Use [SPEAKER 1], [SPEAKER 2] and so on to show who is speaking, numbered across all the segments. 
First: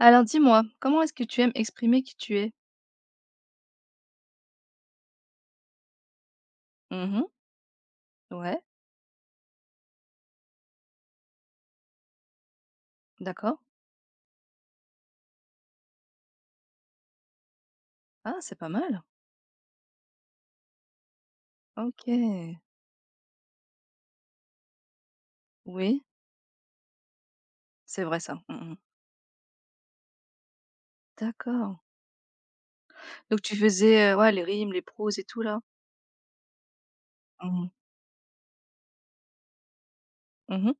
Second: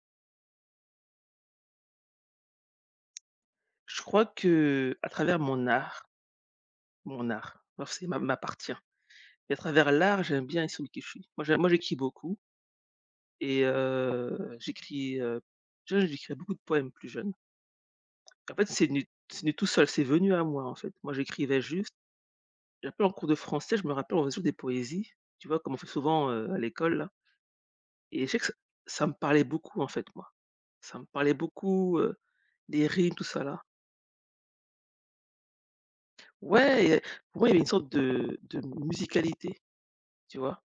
[SPEAKER 1] Alors dis-moi, comment est-ce que tu aimes exprimer qui tu es?
[SPEAKER 2] Je crois que à travers
[SPEAKER 1] Mmh.
[SPEAKER 2] mon art, forcé
[SPEAKER 1] Ouais,
[SPEAKER 2] m'appartient et à travers l'art, j'aime bien assumer qui je suis. Moi, j'écris beaucoup
[SPEAKER 1] d'accord.
[SPEAKER 2] et déjà j'écrivais beaucoup de poèmes plus jeune.
[SPEAKER 1] Ah,
[SPEAKER 2] En
[SPEAKER 1] c'est
[SPEAKER 2] fait,
[SPEAKER 1] pas
[SPEAKER 2] c'est
[SPEAKER 1] mal.
[SPEAKER 2] venu c'est venu tout seul, c'est venu à moi, en fait. Moi, j'écrivais juste,
[SPEAKER 1] OK.
[SPEAKER 2] j'appelais en cours de français, je me rappelle, on faisait toujours des poésies, tu vois? Comme on fait
[SPEAKER 1] Oui,
[SPEAKER 2] souvent, à l'école là,
[SPEAKER 1] c'est vrai
[SPEAKER 2] et je sais
[SPEAKER 1] ça.
[SPEAKER 2] que ça
[SPEAKER 1] Mmh.
[SPEAKER 2] ça me parlait beaucoup, en fait, moi. Ça me parlait
[SPEAKER 1] D'accord.
[SPEAKER 2] beaucoup, les rimes, tout
[SPEAKER 1] Donc
[SPEAKER 2] ça
[SPEAKER 1] tu
[SPEAKER 2] là.
[SPEAKER 1] faisais, ouais, les rimes, les proses et tout là?
[SPEAKER 2] Ouais. Et pour moi, il y avait
[SPEAKER 1] Mmh
[SPEAKER 2] une
[SPEAKER 1] mh.
[SPEAKER 2] sorte de musicalité, tu vois?
[SPEAKER 1] Mmh.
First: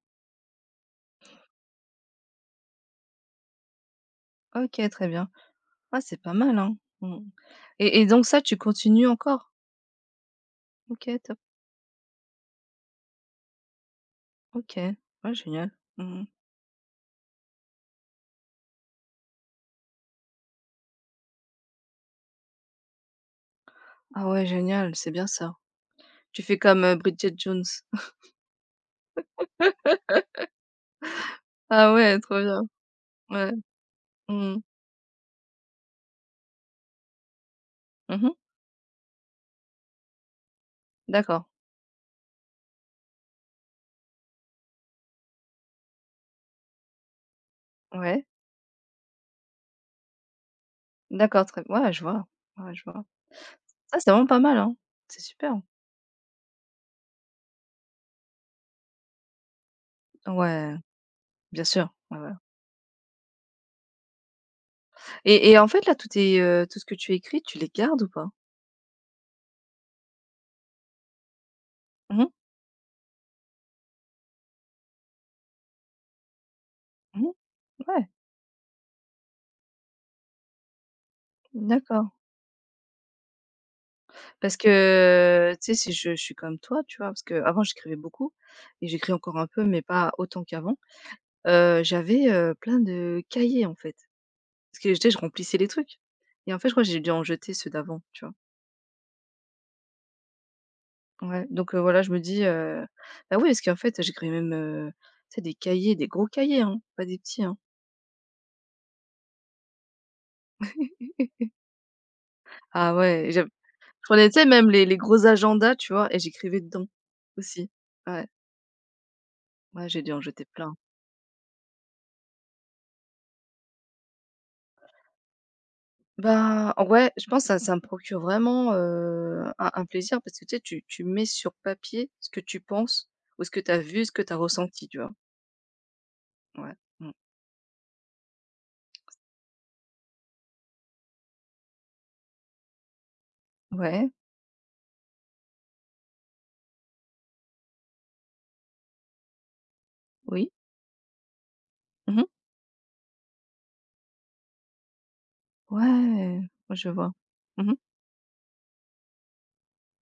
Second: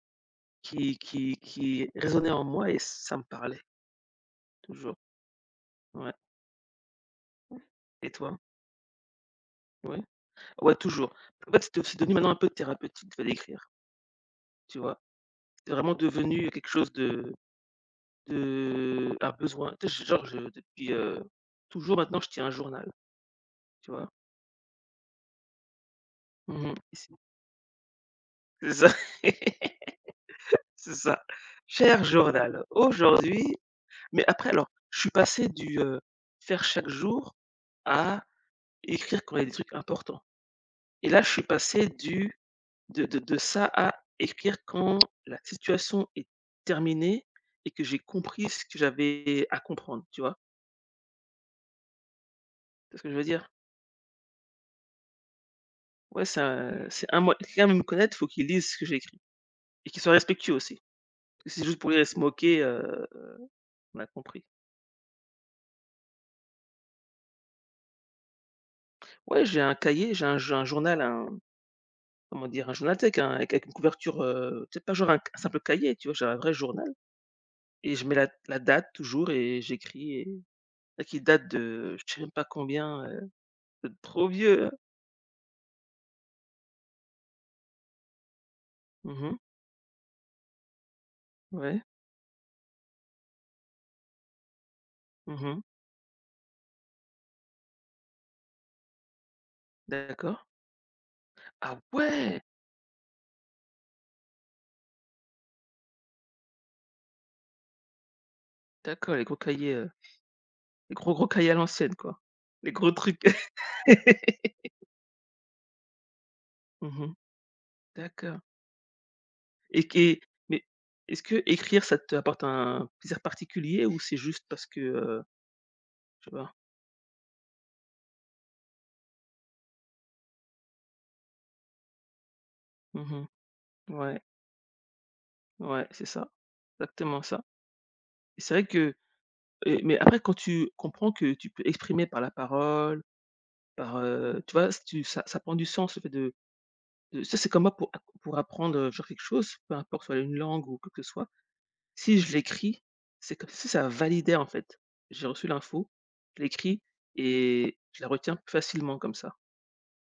[SPEAKER 2] Qui résonnait en moi, et ça me parlait
[SPEAKER 1] OK,
[SPEAKER 2] toujours.
[SPEAKER 1] très bien. Ah,
[SPEAKER 2] Ouais.
[SPEAKER 1] c'est pas mal, hein. Mmh. Et
[SPEAKER 2] Et
[SPEAKER 1] donc
[SPEAKER 2] toi?
[SPEAKER 1] ça, tu continues encore?
[SPEAKER 2] Ouais? Ouais, toujours.
[SPEAKER 1] OK, top.
[SPEAKER 2] En fait, c'est devenu maintenant un peu thérapeutique de l'écrire,
[SPEAKER 1] OK.
[SPEAKER 2] tu vois?
[SPEAKER 1] Ouais, génial.
[SPEAKER 2] C'est vraiment
[SPEAKER 1] Mmh.
[SPEAKER 2] devenu quelque chose de un besoin. Tu sais, genre je depuis, toujours, maintenant je tiens un journal, tu vois?
[SPEAKER 1] Ah ouais, génial, c'est bien ça. Tu fais
[SPEAKER 2] Mmh mh.
[SPEAKER 1] comme,
[SPEAKER 2] C'est
[SPEAKER 1] Bridget Jones.
[SPEAKER 2] ça. C'est ça.
[SPEAKER 1] Ah
[SPEAKER 2] Cher
[SPEAKER 1] ouais, trop bien.
[SPEAKER 2] journal, aujourd'hui.
[SPEAKER 1] Ouais.
[SPEAKER 2] Mais après,
[SPEAKER 1] Mmh mh.
[SPEAKER 2] alors, je suis passé du, faire chaque jour à
[SPEAKER 1] Mmh.
[SPEAKER 2] écrire quand il y a des trucs importants. Et là, je suis
[SPEAKER 1] D'accord.
[SPEAKER 2] passé du de ça à écrire quand la situation est terminée et que j'ai
[SPEAKER 1] Ouais.
[SPEAKER 2] compris ce que j'avais à comprendre, tu vois?
[SPEAKER 1] D'accord, très ouais, je vois, ouais, je
[SPEAKER 2] Tu ce
[SPEAKER 1] vois.
[SPEAKER 2] que je veux dire?
[SPEAKER 1] Ça, c'est vraiment pas mal, hein. C'est super.
[SPEAKER 2] Ouais, ça, c'est un moi quelqu'un veut me connaître, faut qu'il lise ce que j'ai écrit et qu'il soit respectueux
[SPEAKER 1] Ouais,
[SPEAKER 2] aussi. Parce que
[SPEAKER 1] bien
[SPEAKER 2] c'est juste pour
[SPEAKER 1] sûr,
[SPEAKER 2] lire et
[SPEAKER 1] ouais,
[SPEAKER 2] se
[SPEAKER 1] ouais.
[SPEAKER 2] moquer, on a compris.
[SPEAKER 1] Et en fait, là, tout ce que tu écris, tu les gardes ou pas?
[SPEAKER 2] Ouais, j'ai un cahier, j'ai un journal, un,
[SPEAKER 1] Mmh
[SPEAKER 2] comment dire? Un journal, tu sais, avec une couverture, tu sais, pas genre un simple cahier, tu vois? J'ai un vrai journal,
[SPEAKER 1] mh, mmh,
[SPEAKER 2] et je
[SPEAKER 1] ouais,
[SPEAKER 2] mets la date toujours, et j'écris, et qui date de
[SPEAKER 1] d'accord.
[SPEAKER 2] je sais même pas combien, trop
[SPEAKER 1] Parce
[SPEAKER 2] vieux, hein.
[SPEAKER 1] que, tu sais, si je suis comme toi, tu vois? Parce qu'avant, j'écrivais beaucoup et j'écris
[SPEAKER 2] Mmh.
[SPEAKER 1] encore un peu, mais pas autant qu'avant.
[SPEAKER 2] Ouais.
[SPEAKER 1] J'avais, plein de cahiers, en fait, parce que, tu sais, je
[SPEAKER 2] Mmh
[SPEAKER 1] remplissais
[SPEAKER 2] mh.
[SPEAKER 1] les trucs et en fait, je crois que j'ai dû en jeter ceux d'avant, tu vois?
[SPEAKER 2] D'accord.
[SPEAKER 1] Ouais, donc
[SPEAKER 2] Ah
[SPEAKER 1] voilà, je me
[SPEAKER 2] ouais!
[SPEAKER 1] dis, bah, oui, parce qu'en fait, j'écrivais même, tu sais, des cahiers, des gros cahiers, hein, pas des petits, hein.
[SPEAKER 2] D'accord, les gros cahiers, les gros, gros cahiers à l'ancienne, quoi. Les gros
[SPEAKER 1] Ah
[SPEAKER 2] trucs.
[SPEAKER 1] ouais, j'av je prenais, tu sais, même les gros agendas, tu vois? Et j'écrivais dedans
[SPEAKER 2] Mmh mh.
[SPEAKER 1] aussi. Ouais,
[SPEAKER 2] D'accord. et
[SPEAKER 1] ouais, j'ai dû
[SPEAKER 2] qui
[SPEAKER 1] en jeter
[SPEAKER 2] Mais
[SPEAKER 1] plein.
[SPEAKER 2] est-ce que écrire, ça t'apporte un plaisir particulier, ou c'est juste parce que, je sais pas?
[SPEAKER 1] Bah, ouais, je pense que ça me procure vraiment, un plaisir parce que, tu sais, tu mets sur papier ce que tu
[SPEAKER 2] Mmh
[SPEAKER 1] penses
[SPEAKER 2] mh.
[SPEAKER 1] ou ce que tu as vu, ce
[SPEAKER 2] Ouais,
[SPEAKER 1] que tu as ressenti, tu vois?
[SPEAKER 2] ouais, c'est ça.
[SPEAKER 1] Ouais, mmh.
[SPEAKER 2] Exactement ça. Et c'est vrai que, mais après, quand tu comprends que tu peux exprimer par la parole, par,
[SPEAKER 1] Ouais,
[SPEAKER 2] tu vois? Si tu ça prend du sens, le fait de ça, c'est comme moi, pour apprendre, genre quelque chose, peu importe, soit une
[SPEAKER 1] oui.
[SPEAKER 2] langue ou quoi que ce soit. Si
[SPEAKER 1] Mmh.
[SPEAKER 2] je l'écris, c'est comme si ça validait, en fait. J'ai reçu l'info,
[SPEAKER 1] Ouais,
[SPEAKER 2] je l'écris,
[SPEAKER 1] je vois. Mmh.
[SPEAKER 2] et je la retiens plus facilement comme ça.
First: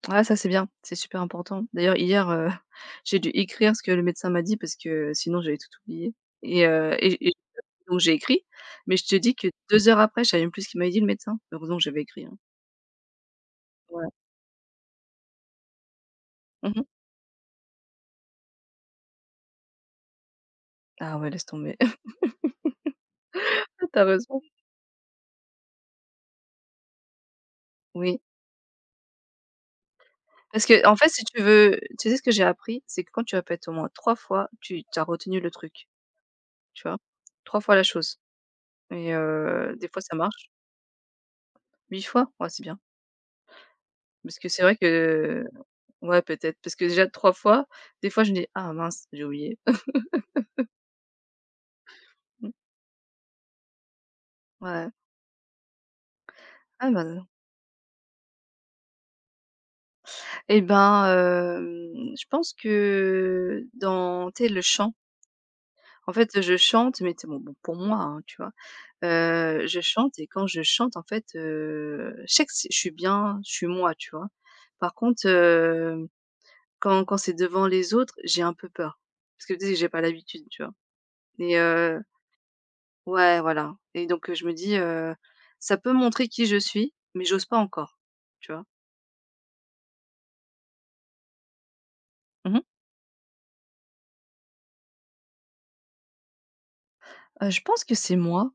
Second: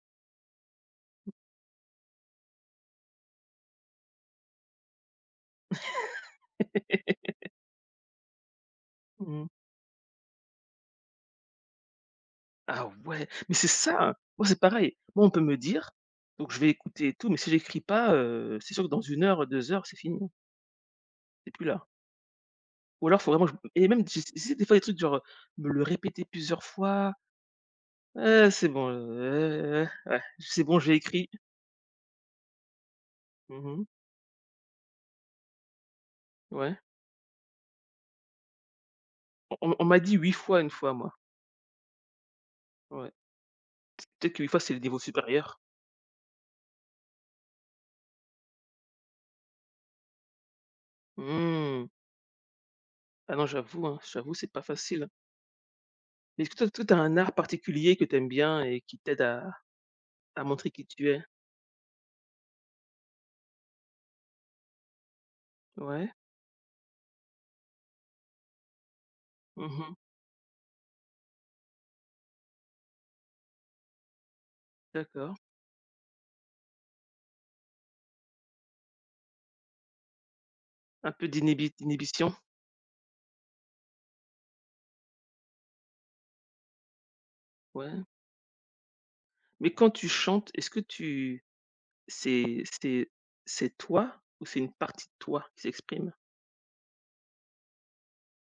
[SPEAKER 1] Ah ça, c'est bien, c'est super important. D'ailleurs hier, j'ai dû écrire ce que le médecin m'a dit parce que sinon j'avais tout oublié et donc j'ai écrit, mais je te dis
[SPEAKER 2] Mmh.
[SPEAKER 1] que 2 heures après, je savais même plus ce qu'il m'avait dit le médecin. Heureusement que j'avais écrit, hein.
[SPEAKER 2] Ah ouais, mais c'est
[SPEAKER 1] Ouais.
[SPEAKER 2] ça! Moi, c'est pareil. Moi, on peut me dire, donc je vais
[SPEAKER 1] Mmh.
[SPEAKER 2] écouter et tout, mais si j'écris pas, c'est sûr que dans une heure, 2 heures, c'est fini, hein,
[SPEAKER 1] Ah ouais, laisse
[SPEAKER 2] c'est plus
[SPEAKER 1] tomber.
[SPEAKER 2] là. Ou alors, faut vraiment que je et
[SPEAKER 1] T'as
[SPEAKER 2] même j'essa
[SPEAKER 1] raison.
[SPEAKER 2] j'essaie des fois des trucs genre, me le répéter plusieurs fois.
[SPEAKER 1] Oui.
[SPEAKER 2] «C'est bon, ouais, c'est
[SPEAKER 1] Parce
[SPEAKER 2] bon,
[SPEAKER 1] que
[SPEAKER 2] j'ai
[SPEAKER 1] en fait, si
[SPEAKER 2] écrit.»
[SPEAKER 1] tu veux tu sais ce que j'ai appris? C'est que quand tu répètes au
[SPEAKER 2] Mmh.
[SPEAKER 1] moins 3 fois, tu as retenu le truc,
[SPEAKER 2] Ouais.
[SPEAKER 1] tu vois? 3 fois la chose et
[SPEAKER 2] On on on
[SPEAKER 1] des
[SPEAKER 2] m'a
[SPEAKER 1] fois
[SPEAKER 2] dit
[SPEAKER 1] ça
[SPEAKER 2] 8
[SPEAKER 1] marche.
[SPEAKER 2] fois une fois, moi.
[SPEAKER 1] 8 fois? Ouais, c'est bien.
[SPEAKER 2] Ouais. Peut-être
[SPEAKER 1] Parce
[SPEAKER 2] que 8
[SPEAKER 1] que
[SPEAKER 2] fois,
[SPEAKER 1] c'est
[SPEAKER 2] c'est
[SPEAKER 1] vrai
[SPEAKER 2] le niveau
[SPEAKER 1] que
[SPEAKER 2] supérieur.
[SPEAKER 1] ouais, peut-être, parce que déjà 3 fois, des fois, je me dis: «Ah mince, j'ai oublié».
[SPEAKER 2] Mmh. Ah non, j'avoue, hein, j'avoue, c'est pas
[SPEAKER 1] Ouais.
[SPEAKER 2] facile, hein. Est-ce que toi,
[SPEAKER 1] Ah
[SPEAKER 2] tu
[SPEAKER 1] bah,
[SPEAKER 2] un
[SPEAKER 1] non.
[SPEAKER 2] art particulier que t'aimes bien et qui t'aide à
[SPEAKER 1] Et
[SPEAKER 2] montrer qui
[SPEAKER 1] ben,
[SPEAKER 2] tu es?
[SPEAKER 1] je pense que dans tu sais, le chant,
[SPEAKER 2] Ouais.
[SPEAKER 1] en fait, je chante, mais tu bon bon, pour moi, hein, tu vois? Je
[SPEAKER 2] Mmh.
[SPEAKER 1] chante et quand je chante, en fait, je sais que c'est je suis bien, je suis moi, tu vois? Par contre,
[SPEAKER 2] D'accord.
[SPEAKER 1] quand c'est devant les autres, j'ai un peu peur. Parce que tu sais, j'ai pas l'habitude, tu vois?
[SPEAKER 2] Un peu
[SPEAKER 1] Et
[SPEAKER 2] d'inhibi
[SPEAKER 1] heu
[SPEAKER 2] d'inhibition?
[SPEAKER 1] Ouais, voilà et donc je me dis, «Ça peut montrer qui je suis, mais j'ose pas encore».
[SPEAKER 2] Ouais.
[SPEAKER 1] Tu vois?
[SPEAKER 2] Mais quand tu chantes, est-ce que tu
[SPEAKER 1] Mmh mh.
[SPEAKER 2] c'est c'est c'est toi ou c'est une partie de toi qui s'exprime?
[SPEAKER 1] Je pense que c'est moi,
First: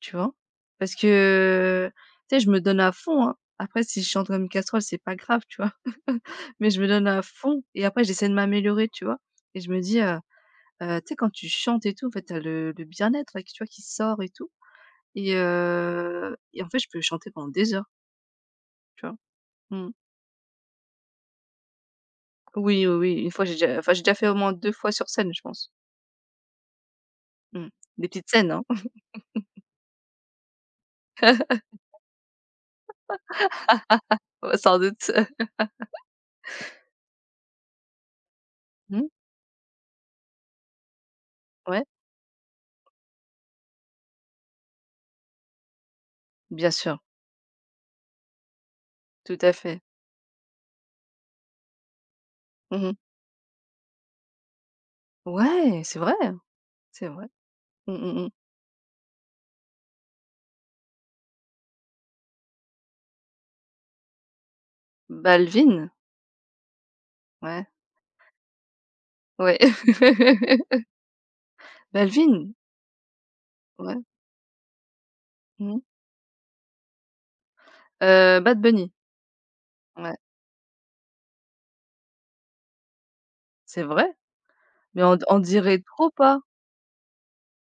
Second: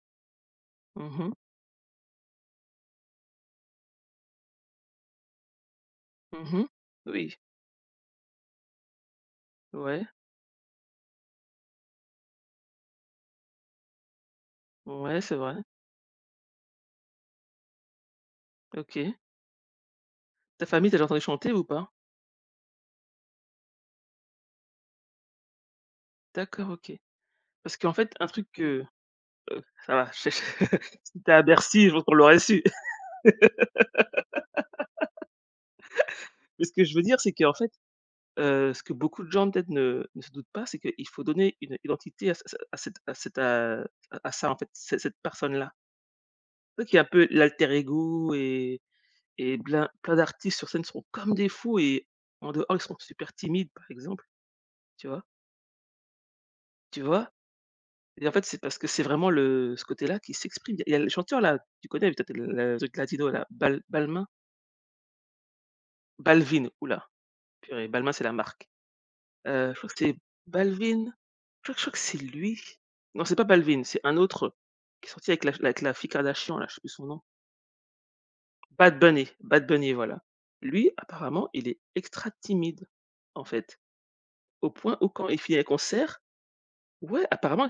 [SPEAKER 1] tu vois? Parce
[SPEAKER 2] Mhm mhm.
[SPEAKER 1] que, tu sais, je me donne à fond, hein. Après si je chante comme une casserole, c'est pas grave, tu vois? Mais je me donne à
[SPEAKER 2] Oui.
[SPEAKER 1] fond et après j'essaie de m'améliorer, tu vois? Et je me dis,
[SPEAKER 2] Ouais.
[SPEAKER 1] tu sais quand tu chantes et tout, en fait, t'as le bien-être là, tu vois, qui sort et tout
[SPEAKER 2] Ouais, c'est vrai.
[SPEAKER 1] et en fait, je peux chanter pendant des heures, tu
[SPEAKER 2] OK.
[SPEAKER 1] vois? Mmh.
[SPEAKER 2] Ta famille, tu déjà entendu chanter ou pas?
[SPEAKER 1] Oui, oui, oui, une fois j'ai déjà enfin, j'ai déjà fait au moins 2 fois sur scène, je pense.
[SPEAKER 2] D'accord, OK.
[SPEAKER 1] Mmh.
[SPEAKER 2] Parce qu'en
[SPEAKER 1] Des
[SPEAKER 2] fait, un
[SPEAKER 1] petites
[SPEAKER 2] truc
[SPEAKER 1] scènes, hein?
[SPEAKER 2] que, ça va, si c'était à Bercy, je pense qu'on l'aurait su.
[SPEAKER 1] Ouais, sans doute.
[SPEAKER 2] Mais ce que je veux dire, c'est qu'en fait, ce que
[SPEAKER 1] Mmh,
[SPEAKER 2] beaucoup de gens peut-être ne se doutent pas, c'est qu'il faut donner une
[SPEAKER 1] ouais,
[SPEAKER 2] identité à ça, en fait, cette personne-là.
[SPEAKER 1] bien
[SPEAKER 2] Tu sais, qui
[SPEAKER 1] sûr,
[SPEAKER 2] est un peu l'alter ego, et
[SPEAKER 1] tout à
[SPEAKER 2] et
[SPEAKER 1] fait.
[SPEAKER 2] plein d'artistes sur scène sont comme des fous, et en dehors, ils
[SPEAKER 1] Mmh.
[SPEAKER 2] sont super timides, par exemple, tu vois?
[SPEAKER 1] Ouais, c'est vrai, hein,
[SPEAKER 2] Tu
[SPEAKER 1] c'est vrai.
[SPEAKER 2] vois?
[SPEAKER 1] Mmh mh
[SPEAKER 2] Et
[SPEAKER 1] mh.
[SPEAKER 2] en fait, c'est parce que c'est vraiment le ce côté-là qui s'exprime. Il y a le chanteur-là, tu connais peut-être le truc latino là, Balmain?
[SPEAKER 1] Balvin?
[SPEAKER 2] Balvin, ouh là,
[SPEAKER 1] Ouais,
[SPEAKER 2] purée, Balmain, c'est la marque.
[SPEAKER 1] ouais.
[SPEAKER 2] Je crois que c'est Balvin. Je crois que c'est
[SPEAKER 1] Balvin?
[SPEAKER 2] lui. Non, c'est pas Balvin, c'est
[SPEAKER 1] Ouais.
[SPEAKER 2] un autre qui est sorti avec la
[SPEAKER 1] Mmh.
[SPEAKER 2] avec la fille Kardashian là, je sais plus son nom.
[SPEAKER 1] Bad Bunny?
[SPEAKER 2] Bad Bunny, Bad Bunny,
[SPEAKER 1] Ouais,
[SPEAKER 2] voilà. Lui, apparemment, il est extra timide, en fait,
[SPEAKER 1] c'est vrai?
[SPEAKER 2] au point
[SPEAKER 1] Mais
[SPEAKER 2] où,
[SPEAKER 1] on
[SPEAKER 2] quand
[SPEAKER 1] on
[SPEAKER 2] il finit un
[SPEAKER 1] dirait trop
[SPEAKER 2] concert,
[SPEAKER 1] pas.
[SPEAKER 2] ouais, apparemment,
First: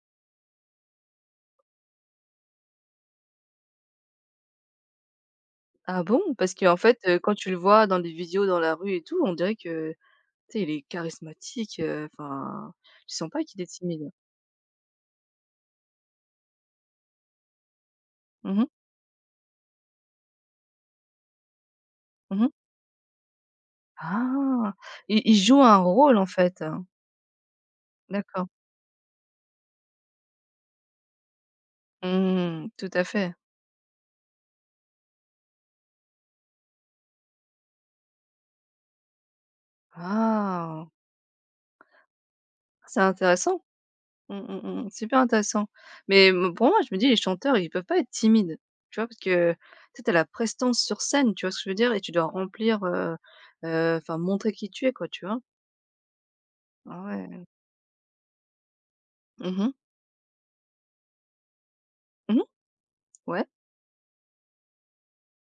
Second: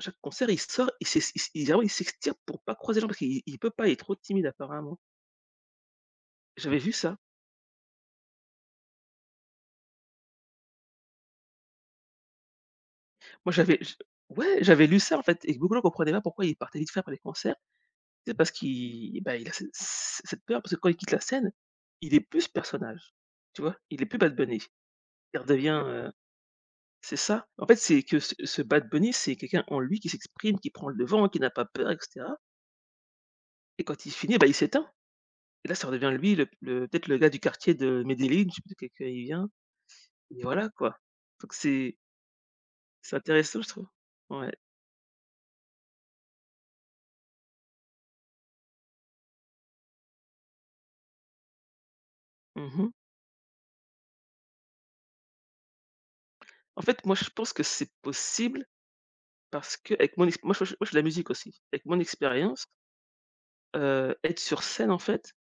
[SPEAKER 2] chaque concert, il sort, il s'es il s il vraiment, il s'extirpe pour pas croiser les gens parce qu'il peut pas, il est trop timide apparemment.
[SPEAKER 1] Ah bon? Parce qu'en
[SPEAKER 2] J'avais vu
[SPEAKER 1] fait,
[SPEAKER 2] ça.
[SPEAKER 1] quand tu le vois dans des vidéos dans la rue et tout, on dirait que, tu sais, il est charismatique, enfin, tu sens pas
[SPEAKER 2] Moi,
[SPEAKER 1] qu'il est
[SPEAKER 2] j'avais j
[SPEAKER 1] timide.
[SPEAKER 2] ouais, j'avais lu ça, en fait, et beaucoup de gens comprenaient pas pourquoi il partait vite faire pour les concerts. C'est parce
[SPEAKER 1] Mhm. mh.
[SPEAKER 2] qu'il bah, il a ce ce cette peur, parce que quand il quitte la scène, il est plus
[SPEAKER 1] Mmh.
[SPEAKER 2] ce personnage, tu vois? Il est plus Bad Bunny.
[SPEAKER 1] Ah! Il
[SPEAKER 2] Il
[SPEAKER 1] joue un
[SPEAKER 2] redevient, heu
[SPEAKER 1] rôle en fait? Hein.
[SPEAKER 2] c'est ça. En fait, c'est que ce
[SPEAKER 1] D'accord.
[SPEAKER 2] ce Bad Bunny, c'est quelqu'un en lui qui s'exprime, qui prend le devant, qui n'a pas peur, et cetera,
[SPEAKER 1] Mmh, tout à fait.
[SPEAKER 2] et quand il finit, bah, il s'éteint, et là, ça redevient lui, le peut-être le gars du quartier de Medellin, je sais plus de quel quartier il vient, et voilà,
[SPEAKER 1] Ah!
[SPEAKER 2] quoi. Donc c'est
[SPEAKER 1] C'est
[SPEAKER 2] c'est intéressant,
[SPEAKER 1] intéressant.
[SPEAKER 2] je trouve.
[SPEAKER 1] Mmh,
[SPEAKER 2] Ouais.
[SPEAKER 1] mmh mh. Super intéressant. Mais me pour moi, je me dis les chanteurs, ils peuvent pas être timides, tu vois? Parce que, tu sais, as la prestance sur scène, tu vois ce que je veux dire? Et tu dois remplir,
[SPEAKER 2] Mmh.
[SPEAKER 1] enfin montrer qui tu es quoi, tu vois?
[SPEAKER 2] En fait,
[SPEAKER 1] Ah
[SPEAKER 2] moi, je
[SPEAKER 1] ouais.
[SPEAKER 2] pense que c'est possible,
[SPEAKER 1] Mmh mh.
[SPEAKER 2] parce que avec mon ex moi, je fais de la musique aussi. Avec mon
[SPEAKER 1] Mmh.
[SPEAKER 2] expérience.
[SPEAKER 1] Ouais,
[SPEAKER 2] Être sur scène, en fait,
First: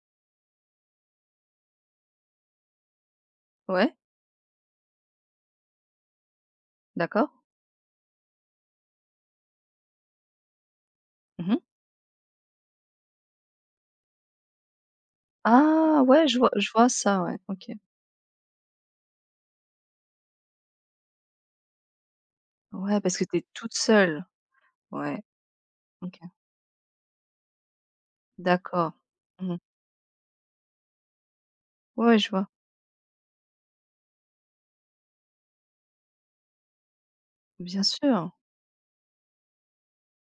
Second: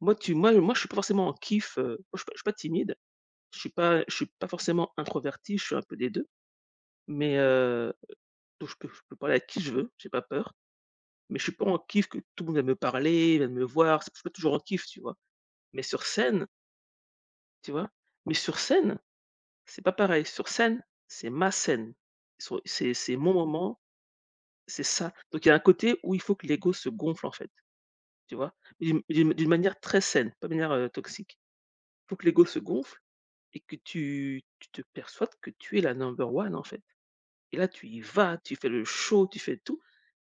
[SPEAKER 2] moi tu moi moi je suis pas forcément en kiff, moi, je suis pas timide, je suis
[SPEAKER 1] ouais,
[SPEAKER 2] pas je suis pas forcément introverti, je suis un peu des 2.
[SPEAKER 1] d'accord.
[SPEAKER 2] Mais donc je peux parler à qui je veux, j'ai pas peur, mais je suis
[SPEAKER 1] Mmh.
[SPEAKER 2] pas en kiff que tout le monde va me parler, va me voir, c'est je suis pas toujours en kiff, tu vois? Mais
[SPEAKER 1] Ah
[SPEAKER 2] sur
[SPEAKER 1] ouais, je
[SPEAKER 2] scène,
[SPEAKER 1] vois je vois ça, ouais, OK.
[SPEAKER 2] tu vois? Mais sur scène, c'est pas pareil, sur scène, c'est ma scène, sur c'est
[SPEAKER 1] Ouais, parce
[SPEAKER 2] c'est
[SPEAKER 1] que
[SPEAKER 2] mon
[SPEAKER 1] t'es toute
[SPEAKER 2] moment,
[SPEAKER 1] seule.
[SPEAKER 2] c'est ça.
[SPEAKER 1] Ouais,
[SPEAKER 2] Donc il y a un côté où
[SPEAKER 1] OK.
[SPEAKER 2] il faut que l'ego se gonfle, en fait, tu vois?
[SPEAKER 1] D'accord.
[SPEAKER 2] D'une
[SPEAKER 1] Mmh.
[SPEAKER 2] manière très saine, pas de manière, toxique. Il faut
[SPEAKER 1] Ouais,
[SPEAKER 2] que
[SPEAKER 1] je
[SPEAKER 2] l'ego
[SPEAKER 1] vois.
[SPEAKER 2] se gonfle, et que tu te persuades que tu es la number one, en fait. Et là,
[SPEAKER 1] Bien
[SPEAKER 2] tu y
[SPEAKER 1] sûr.
[SPEAKER 2] vas, tu fais le show, tu fais tout.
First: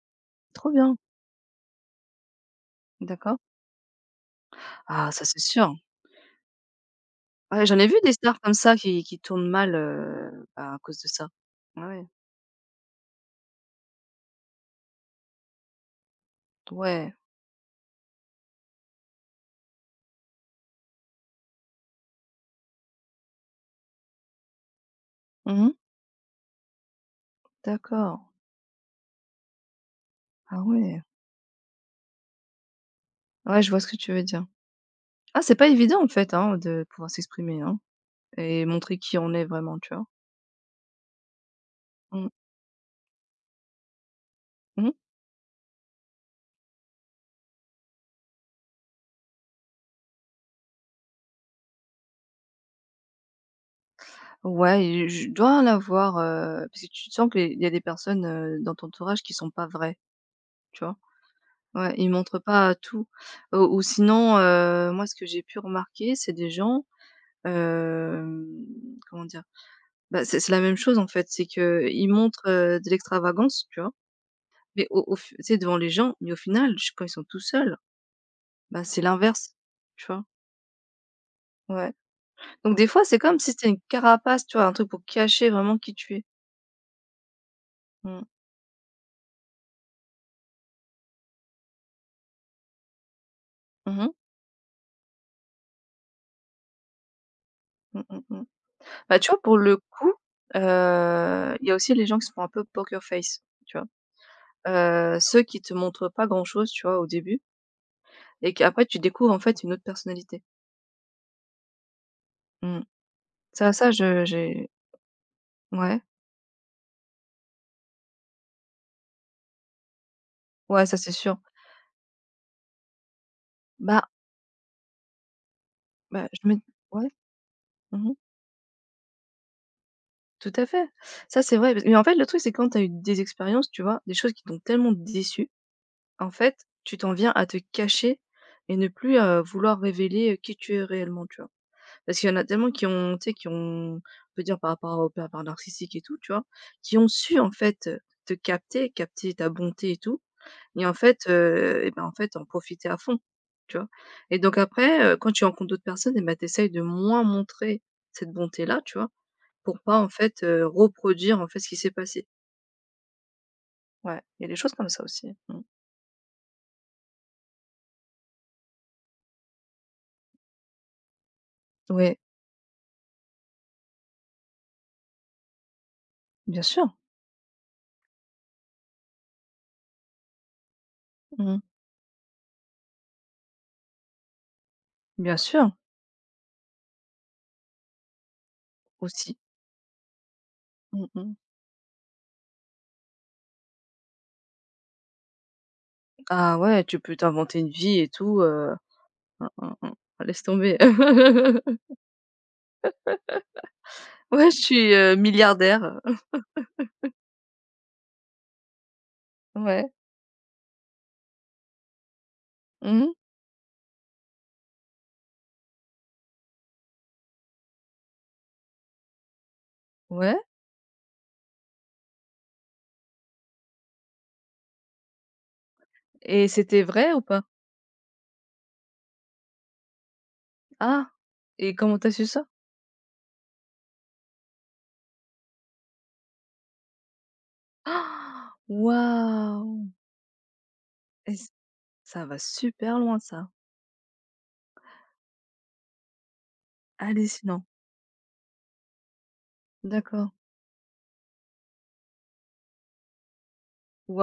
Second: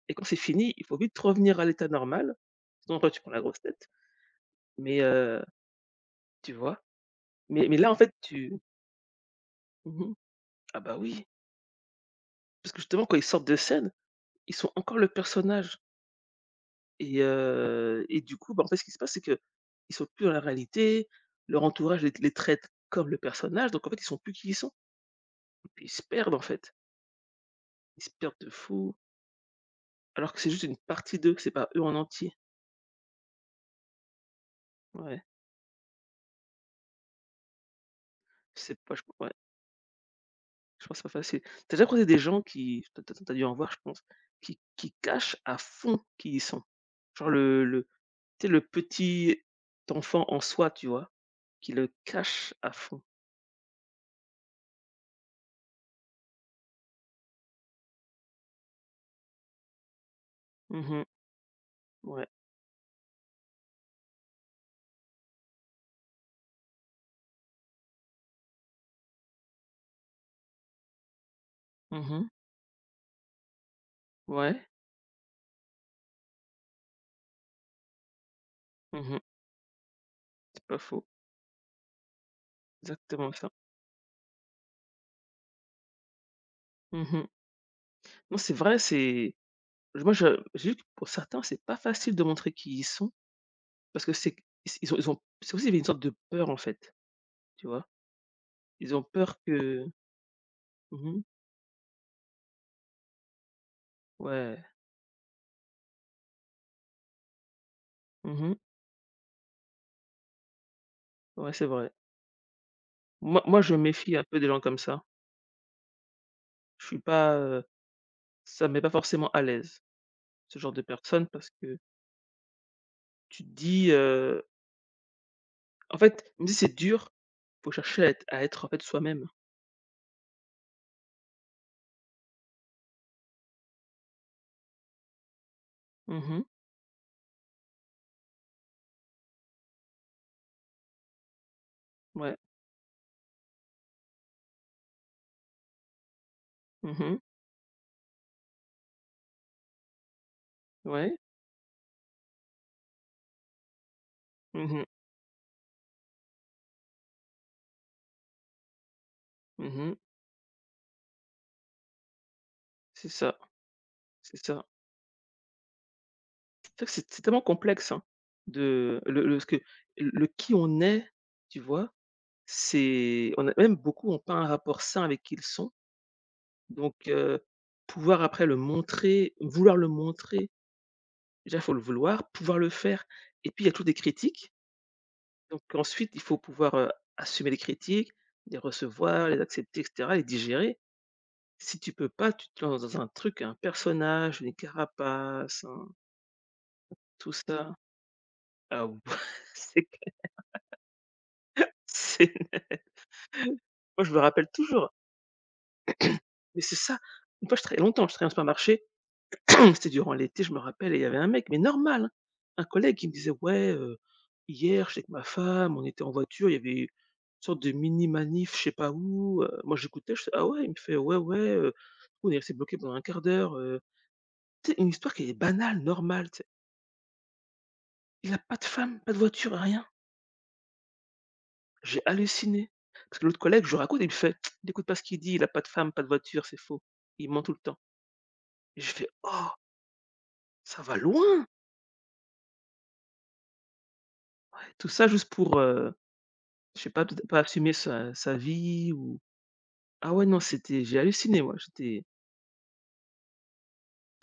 [SPEAKER 2] Et quand c'est
[SPEAKER 1] Trop
[SPEAKER 2] fini, il faut
[SPEAKER 1] bien.
[SPEAKER 2] vite revenir à l'état normal. Sinon, après, tu prends
[SPEAKER 1] D'accord.
[SPEAKER 2] la grosse tête. Mais,
[SPEAKER 1] Ah ça, c'est sûr.
[SPEAKER 2] tu vois?
[SPEAKER 1] Ouais,
[SPEAKER 2] Mais
[SPEAKER 1] j'en ai
[SPEAKER 2] là, en
[SPEAKER 1] vu
[SPEAKER 2] fait,
[SPEAKER 1] des stars
[SPEAKER 2] tu
[SPEAKER 1] comme ça qui tournent mal,
[SPEAKER 2] mmh
[SPEAKER 1] bah, à
[SPEAKER 2] ah bah
[SPEAKER 1] cause de
[SPEAKER 2] oui,
[SPEAKER 1] ça. Ah ouais.
[SPEAKER 2] parce que justement, quand ils sortent de scène, ils sont encore le personnage,
[SPEAKER 1] Ouais.
[SPEAKER 2] et du coup, bah, en fait, ce qui se passe, c'est que ils sont plus dans la réalité, leur entourage les traite comme le personnage, donc en fait, ils sont plus qui ils sont. Et
[SPEAKER 1] Mmh.
[SPEAKER 2] puis ils se perdent, en fait. Ils se
[SPEAKER 1] D'accord.
[SPEAKER 2] perdent de fou. Alors que c'est
[SPEAKER 1] Ah
[SPEAKER 2] juste une
[SPEAKER 1] ouais.
[SPEAKER 2] partie d'eux, c'est pas eux en entier.
[SPEAKER 1] Ouais, je vois ce que tu veux dire.
[SPEAKER 2] Ouais,
[SPEAKER 1] Ah, c'est pas évident en fait, hein, de pouvoir s'exprimer, hein et
[SPEAKER 2] c'est pas
[SPEAKER 1] montrer
[SPEAKER 2] je
[SPEAKER 1] qui
[SPEAKER 2] ouais,
[SPEAKER 1] on est vraiment, tu vois?
[SPEAKER 2] je pense que c'est pas facile. T'as déjà croisé des
[SPEAKER 1] Mmh.
[SPEAKER 2] gens qui t'as as tu dû en voir, je pense, qui
[SPEAKER 1] Mmh.
[SPEAKER 2] qui cachent à fond qui ils sont? Genre le tu sais, le petit enfant en soi, tu vois? Qui le cache à fond.
[SPEAKER 1] Ouais et je dois en avoir, parce que tu sens qu'il y a des personnes, dans ton entourage qui sont pas vraies, tu vois?
[SPEAKER 2] Mmh.
[SPEAKER 1] Ouais, ils
[SPEAKER 2] Ouais.
[SPEAKER 1] montrent pas tout ou sinon, moi ce que j'ai pu remarquer, c'est des gens, hem, comment dire? Bah, c'est la même chose, en fait. C'est qu'ils
[SPEAKER 2] Mmh.
[SPEAKER 1] montrent, de l'extravagance, tu vois?
[SPEAKER 2] Ouais.
[SPEAKER 1] Mais au au f tu sais, devant les gens, mais au final, ch quand ils sont tout seuls, bah, c'est
[SPEAKER 2] Mmh.
[SPEAKER 1] l'inverse, tu vois?
[SPEAKER 2] C'est pas faux.
[SPEAKER 1] Ouais. Donc des fois, c'est
[SPEAKER 2] Exactement
[SPEAKER 1] comme
[SPEAKER 2] ça.
[SPEAKER 1] si c'était une carapace, tu vois? Un truc pour cacher vraiment qui tu es.
[SPEAKER 2] Mmh.
[SPEAKER 1] Mmh.
[SPEAKER 2] Non, c'est vrai, c'est moi je j'ai vu que pour certains, c'est pas facile de montrer qui ils sont,
[SPEAKER 1] Mmh
[SPEAKER 2] parce
[SPEAKER 1] mh.
[SPEAKER 2] que c'est ils ils ont c'est aussi une sorte de peur, en fait, tu vois?
[SPEAKER 1] Mmh, mmh, mmh.
[SPEAKER 2] Ils ont
[SPEAKER 1] Bah, tu
[SPEAKER 2] peur
[SPEAKER 1] vois, pour le
[SPEAKER 2] que.
[SPEAKER 1] coup, heu,
[SPEAKER 2] Mmh.
[SPEAKER 1] il y a aussi les gens qui se font un peu poker face, tu vois?
[SPEAKER 2] Ouais.
[SPEAKER 1] Ceux qui te montrent pas grand-chose, tu vois, au début et
[SPEAKER 2] Mmh.
[SPEAKER 1] qu'après tu découvres, en fait, une autre personnalité.
[SPEAKER 2] Ouais, c'est vrai.
[SPEAKER 1] Mmh.
[SPEAKER 2] Moi,
[SPEAKER 1] Ça
[SPEAKER 2] je
[SPEAKER 1] ça,
[SPEAKER 2] méfie un
[SPEAKER 1] je
[SPEAKER 2] peu des gens
[SPEAKER 1] j'ai
[SPEAKER 2] comme ça.
[SPEAKER 1] ouais.
[SPEAKER 2] Je suis pas, ça me met pas forcément à l'aise, ce genre de
[SPEAKER 1] Ouais, ça, c'est
[SPEAKER 2] personnes,
[SPEAKER 1] sûr.
[SPEAKER 2] parce que tu te dis,
[SPEAKER 1] Bah
[SPEAKER 2] en
[SPEAKER 1] Bah,
[SPEAKER 2] fait,
[SPEAKER 1] je
[SPEAKER 2] même si
[SPEAKER 1] me
[SPEAKER 2] c'est
[SPEAKER 1] ouais,
[SPEAKER 2] dur, faut chercher à
[SPEAKER 1] mmh mh,
[SPEAKER 2] être à être, en fait, soi-même.
[SPEAKER 1] tout à fait. Ça, c'est vrai, parce mais en fait, le truc, c'est quand tu as eu des expériences, tu vois? Des choses qui t'ont tellement déçu, en
[SPEAKER 2] Mmh.
[SPEAKER 1] fait, tu t'en viens à te cacher et ne plus, vouloir révéler, qui tu es réellement, tu vois? Parce qu'il y en
[SPEAKER 2] Ouais.
[SPEAKER 1] a tellement qui ont tu sais, qui ont on peut dire par rapport aux pervers narcissiques et tout, tu vois? Qui ont
[SPEAKER 2] Mmh.
[SPEAKER 1] su, en fait, te capter, capter ta bonté et tout et en
[SPEAKER 2] Ouais.
[SPEAKER 1] fait, et ben, en fait, en profiter à fond, tu vois? Et donc
[SPEAKER 2] Mmh mh.
[SPEAKER 1] après, quand tu rencontres d'autres personnes et bah, tu essayes de moins montrer cette bonté-là, tu vois? Pour
[SPEAKER 2] Mmh.
[SPEAKER 1] pas en fait, reproduire en fait ce qui s'est passé.
[SPEAKER 2] C'est ça,
[SPEAKER 1] Ouais, il
[SPEAKER 2] c'est
[SPEAKER 1] y a des
[SPEAKER 2] ça.
[SPEAKER 1] choses comme ça aussi. Mmh.
[SPEAKER 2] C'est vrai que c'est tellement complexe, hein, de le ce que le qui on est, tu vois?
[SPEAKER 1] Ouais,
[SPEAKER 2] C'est on a même beaucoup ont pas un rapport sain avec qui ils sont.
[SPEAKER 1] bien sûr.
[SPEAKER 2] Donc, pouvoir après le montrer, vouloir le montrer, déjà
[SPEAKER 1] Mmh.
[SPEAKER 2] il faut le vouloir, pouvoir le faire, et puis il y a toujours des critiques.
[SPEAKER 1] Bien
[SPEAKER 2] Donc
[SPEAKER 1] sûr,
[SPEAKER 2] ensuite, il faut pouvoir, assumer les critiques, les recevoir,
[SPEAKER 1] aussi.
[SPEAKER 2] les accepter et cetera, les digérer.
[SPEAKER 1] Mmh mh.
[SPEAKER 2] Si tu peux pas, tu te lances dans un truc, un personnage, une carapace, un
[SPEAKER 1] Ah ouais, tu peux
[SPEAKER 2] tout
[SPEAKER 1] t'inventer une
[SPEAKER 2] ça.
[SPEAKER 1] vie et tout,
[SPEAKER 2] Ah ouais,
[SPEAKER 1] mmh, mmh,
[SPEAKER 2] c'est
[SPEAKER 1] mmh, Ah, laisse tomber.
[SPEAKER 2] c'est moi je me rappelle
[SPEAKER 1] Ouais, je suis,
[SPEAKER 2] toujours,
[SPEAKER 1] milliardaire.
[SPEAKER 2] mais c'est ça. Une fois je travaillais longtemps, je travaillais en supermarché. C'était
[SPEAKER 1] Ouais.
[SPEAKER 2] durant l'été, je me rappelle, et il y avait un mec, mais normal, hein, un collègue qui me
[SPEAKER 1] Mmh.
[SPEAKER 2] disait: «Ouais, hier, j'étais avec ma femme, on était en voiture, il y avait une sorte de mini manif, je sais pas où», moi j'écoutais, je fais:
[SPEAKER 1] Ouais
[SPEAKER 2] «Ah ouais?» Il me fait: «Ouais, ouais, on est resté bloqué pendant un quart d'heure», tu sais, une histoire qui est banale, normale, tu sais.
[SPEAKER 1] et c'était vrai ou pas?
[SPEAKER 2] Il a pas de femme, pas de voiture, rien.
[SPEAKER 1] Ah et comment
[SPEAKER 2] J'ai
[SPEAKER 1] t'as su ça?
[SPEAKER 2] halluciné, parce que l'autre collègue, je lui raconte, il me fait: «Il écoute pas ce qu'il dit, il a pas de femme, pas de voiture, c'est faux, il ment tout le temps».
[SPEAKER 1] Ah,
[SPEAKER 2] Et je fais: «Oh,
[SPEAKER 1] Waouh
[SPEAKER 2] ça va
[SPEAKER 1] et
[SPEAKER 2] loin!»
[SPEAKER 1] ç ça va super loin ça.
[SPEAKER 2] Tout ça juste pour, je sais pas, peut-être pas
[SPEAKER 1] Hallucinant.
[SPEAKER 2] assumer sa vie, ou ah ouais,
[SPEAKER 1] D'accord.
[SPEAKER 2] non, c'était j'ai halluciné moi, j'étais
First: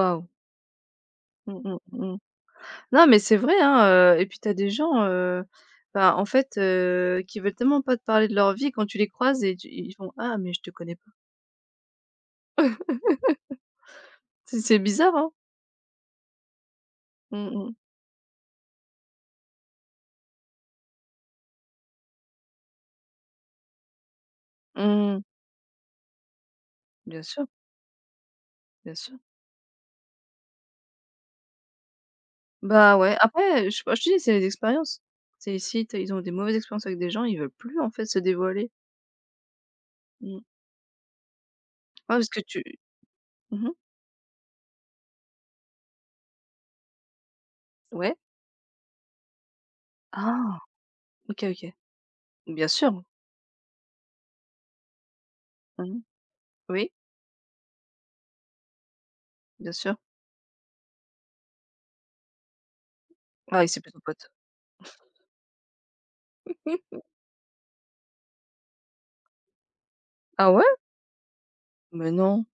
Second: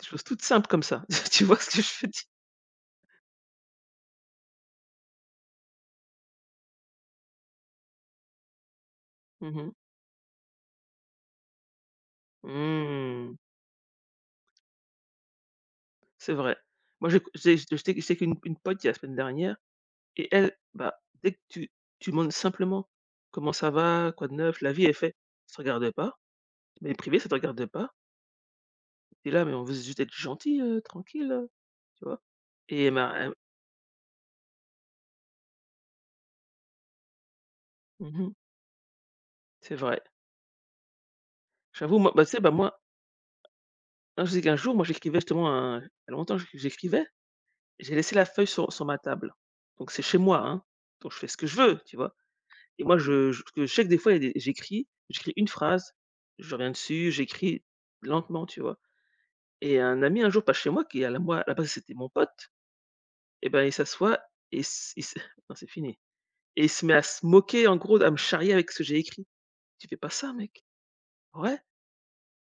[SPEAKER 2] des choses toutes simples comme ça. Tu vois
[SPEAKER 1] Mmh
[SPEAKER 2] ce
[SPEAKER 1] mh.
[SPEAKER 2] que je veux
[SPEAKER 1] Mmh.
[SPEAKER 2] dire?
[SPEAKER 1] Non, mais c'est vrai, hein, et puis t'as des gens, bah, en fait, qui veulent tellement pas te parler de leur vie quand tu les croises
[SPEAKER 2] Mmh
[SPEAKER 1] et tu
[SPEAKER 2] mh.
[SPEAKER 1] ils font: «Ah mais je te connais pas».
[SPEAKER 2] Mmh,
[SPEAKER 1] C'est bizarre, hein?
[SPEAKER 2] c'est vrai. Moi j'ai
[SPEAKER 1] Mmh
[SPEAKER 2] j'ai
[SPEAKER 1] mh.
[SPEAKER 2] j'ai- j'étais j'étais avec une pote il y a la semaine dernière, et elle, bah, dès que tu demandes simplement: «Comment ça va? Quoi de neuf?» La vie est faite.
[SPEAKER 1] Mmh.
[SPEAKER 2] «Ça te regarde pas, mais privé,
[SPEAKER 1] Bien
[SPEAKER 2] ça te
[SPEAKER 1] sûr,
[SPEAKER 2] regarde pas».
[SPEAKER 1] bien sûr.
[SPEAKER 2] Et là: «Mais on veut juste être gentil, tranquille,» tu vois? Et elle
[SPEAKER 1] Bah,
[SPEAKER 2] m'a
[SPEAKER 1] ouais,
[SPEAKER 2] elle
[SPEAKER 1] après, je bah, je te dis, c'est les expériences. C'est ici, tu ils ont des mauvaises expériences avec des gens, ils veulent plus, en fait, se
[SPEAKER 2] mmh
[SPEAKER 1] dévoiler.
[SPEAKER 2] c'est vrai.
[SPEAKER 1] Mmh.
[SPEAKER 2] J'avoue moi,
[SPEAKER 1] Ouais,
[SPEAKER 2] bah,
[SPEAKER 1] parce
[SPEAKER 2] tu sais,
[SPEAKER 1] que
[SPEAKER 2] bah,
[SPEAKER 1] tu
[SPEAKER 2] moi,
[SPEAKER 1] mmh
[SPEAKER 2] hein, je sais qu'un jour, moi j'écrivais justement un il y a longtemps, j'écrivais. J'ai laissé
[SPEAKER 1] Ouais?
[SPEAKER 2] la feuille sur ma table. Donc c'est chez moi,
[SPEAKER 1] Ah!
[SPEAKER 2] hein, donc je fais ce
[SPEAKER 1] OK,
[SPEAKER 2] que je
[SPEAKER 1] OK.
[SPEAKER 2] veux, tu vois?
[SPEAKER 1] Bien
[SPEAKER 2] Et moi
[SPEAKER 1] sûr.
[SPEAKER 2] je que je sais que des fois il y a des j'écris, j'écris une phrase,
[SPEAKER 1] Mmh.
[SPEAKER 2] je reviens
[SPEAKER 1] Oui,
[SPEAKER 2] dessus, j'écris lentement, tu vois?
[SPEAKER 1] bien
[SPEAKER 2] Et
[SPEAKER 1] sûr.
[SPEAKER 2] un ami un jour passe chez moi qui à la moi, à la base c'était mon pote, et ben
[SPEAKER 1] Ah, et
[SPEAKER 2] il
[SPEAKER 1] c'est plus ton
[SPEAKER 2] s'assoit
[SPEAKER 1] pote.
[SPEAKER 2] et s il se non c'est fini, et il se met à se moquer, en gros, à me charrier avec ce que j'ai écrit. «Tu fais pas ça,
[SPEAKER 1] Ah
[SPEAKER 2] mec!»
[SPEAKER 1] ouais?
[SPEAKER 2] «Ouais».
[SPEAKER 1] Mais non,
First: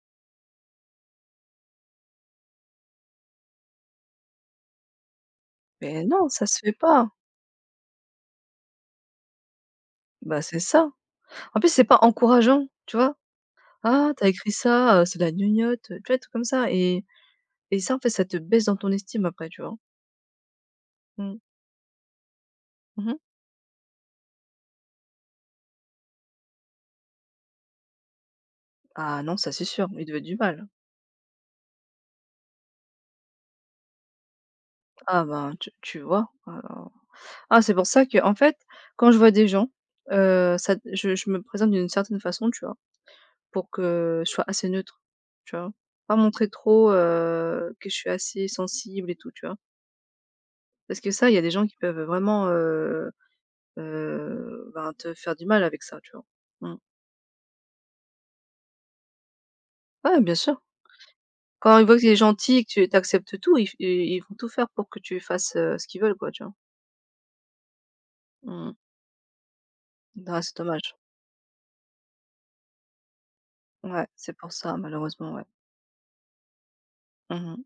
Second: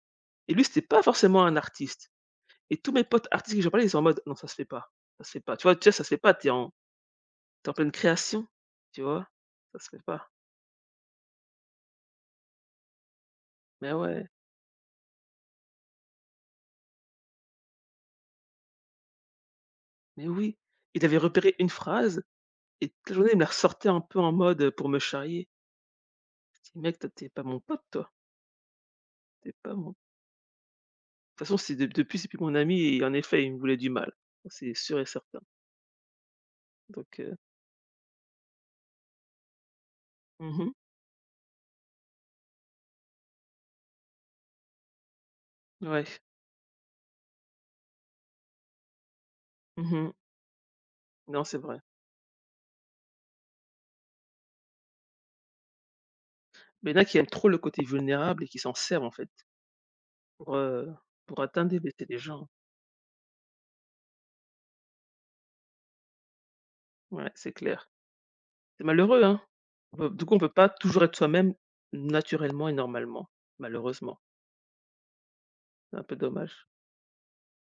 [SPEAKER 2] Et lui c'était pas forcément un artiste, et tous mes potes artistes que j'en parlé, ils sont en mode: «Non, ça se fait pas, ça se fait pas». Tu vois? Déjà ça
[SPEAKER 1] mais
[SPEAKER 2] se fait
[SPEAKER 1] non,
[SPEAKER 2] pas,
[SPEAKER 1] ça
[SPEAKER 2] tu
[SPEAKER 1] se
[SPEAKER 2] en
[SPEAKER 1] fait pas.
[SPEAKER 2] tu es en pleine création, tu vois? Ça se fait pas.
[SPEAKER 1] Bah, c'est ça. En plus, c'est pas encourageant, tu vois?
[SPEAKER 2] Mais
[SPEAKER 1] «Ah,
[SPEAKER 2] ouais,
[SPEAKER 1] t'as écrit ça, c'est de la gnognotte», tu vois? Tout comme ça et ça, en fait, ça te baisse dans ton estime après, tu vois?
[SPEAKER 2] mais oui. Il avait
[SPEAKER 1] Mmh.
[SPEAKER 2] repéré une phrase, et toute la
[SPEAKER 1] Mmh.
[SPEAKER 2] journée, il me la ressortait un peu en mode, pour me charrier. Je dis: «Mec, toi, tu pas mon pote, toi.
[SPEAKER 1] Ah non, ça,
[SPEAKER 2] T'es
[SPEAKER 1] c'est
[SPEAKER 2] pas
[SPEAKER 1] sûr,
[SPEAKER 2] mon».
[SPEAKER 1] il devait être du mal.
[SPEAKER 2] De toute façon, c'est de depuis, c'est plus mon ami, et en effet, il me voulait du mal. C'est sûr et
[SPEAKER 1] Ah
[SPEAKER 2] certain.
[SPEAKER 1] ben, tu vois? Alors
[SPEAKER 2] Donc
[SPEAKER 1] ah, c'est pour ça que, en fait, quand je vois des gens,
[SPEAKER 2] mmh
[SPEAKER 1] ça je me présente d'une certaine façon, tu vois? Pour que je sois assez neutre, tu vois? Pas
[SPEAKER 2] ouais,
[SPEAKER 1] montrer trop, que je suis assez sensible et tout, tu vois?
[SPEAKER 2] mmh
[SPEAKER 1] Parce que ça, il y a
[SPEAKER 2] non,
[SPEAKER 1] des
[SPEAKER 2] c'est
[SPEAKER 1] gens qui
[SPEAKER 2] vrai.
[SPEAKER 1] peuvent vraiment, ben, te faire du mal avec ça, tu vois? Mmh.
[SPEAKER 2] Mais il y en a qui aiment trop le côté vulnérable et qui s'en servent, en fait,
[SPEAKER 1] Ouais, bien
[SPEAKER 2] pour,
[SPEAKER 1] sûr.
[SPEAKER 2] heu, pour atteindre et
[SPEAKER 1] Quand ils voient que
[SPEAKER 2] blesser
[SPEAKER 1] tu es
[SPEAKER 2] les gens.
[SPEAKER 1] gentil et que tu acceptes tout, ils vont tout faire pour que tu fasses, ce qu'ils veulent, quoi, tu vois?
[SPEAKER 2] Ouais, c'est clair.
[SPEAKER 1] Mmh mh.
[SPEAKER 2] C'est malheureux, hein? On peut du coup, on peut
[SPEAKER 1] C'est
[SPEAKER 2] pas
[SPEAKER 1] dommage.
[SPEAKER 2] toujours être soi-même naturellement et normalement,
[SPEAKER 1] Ouais,
[SPEAKER 2] malheureusement.
[SPEAKER 1] c'est pour ça malheureusement, ouais.
[SPEAKER 2] C'est un peu dommage.
[SPEAKER 1] Mmh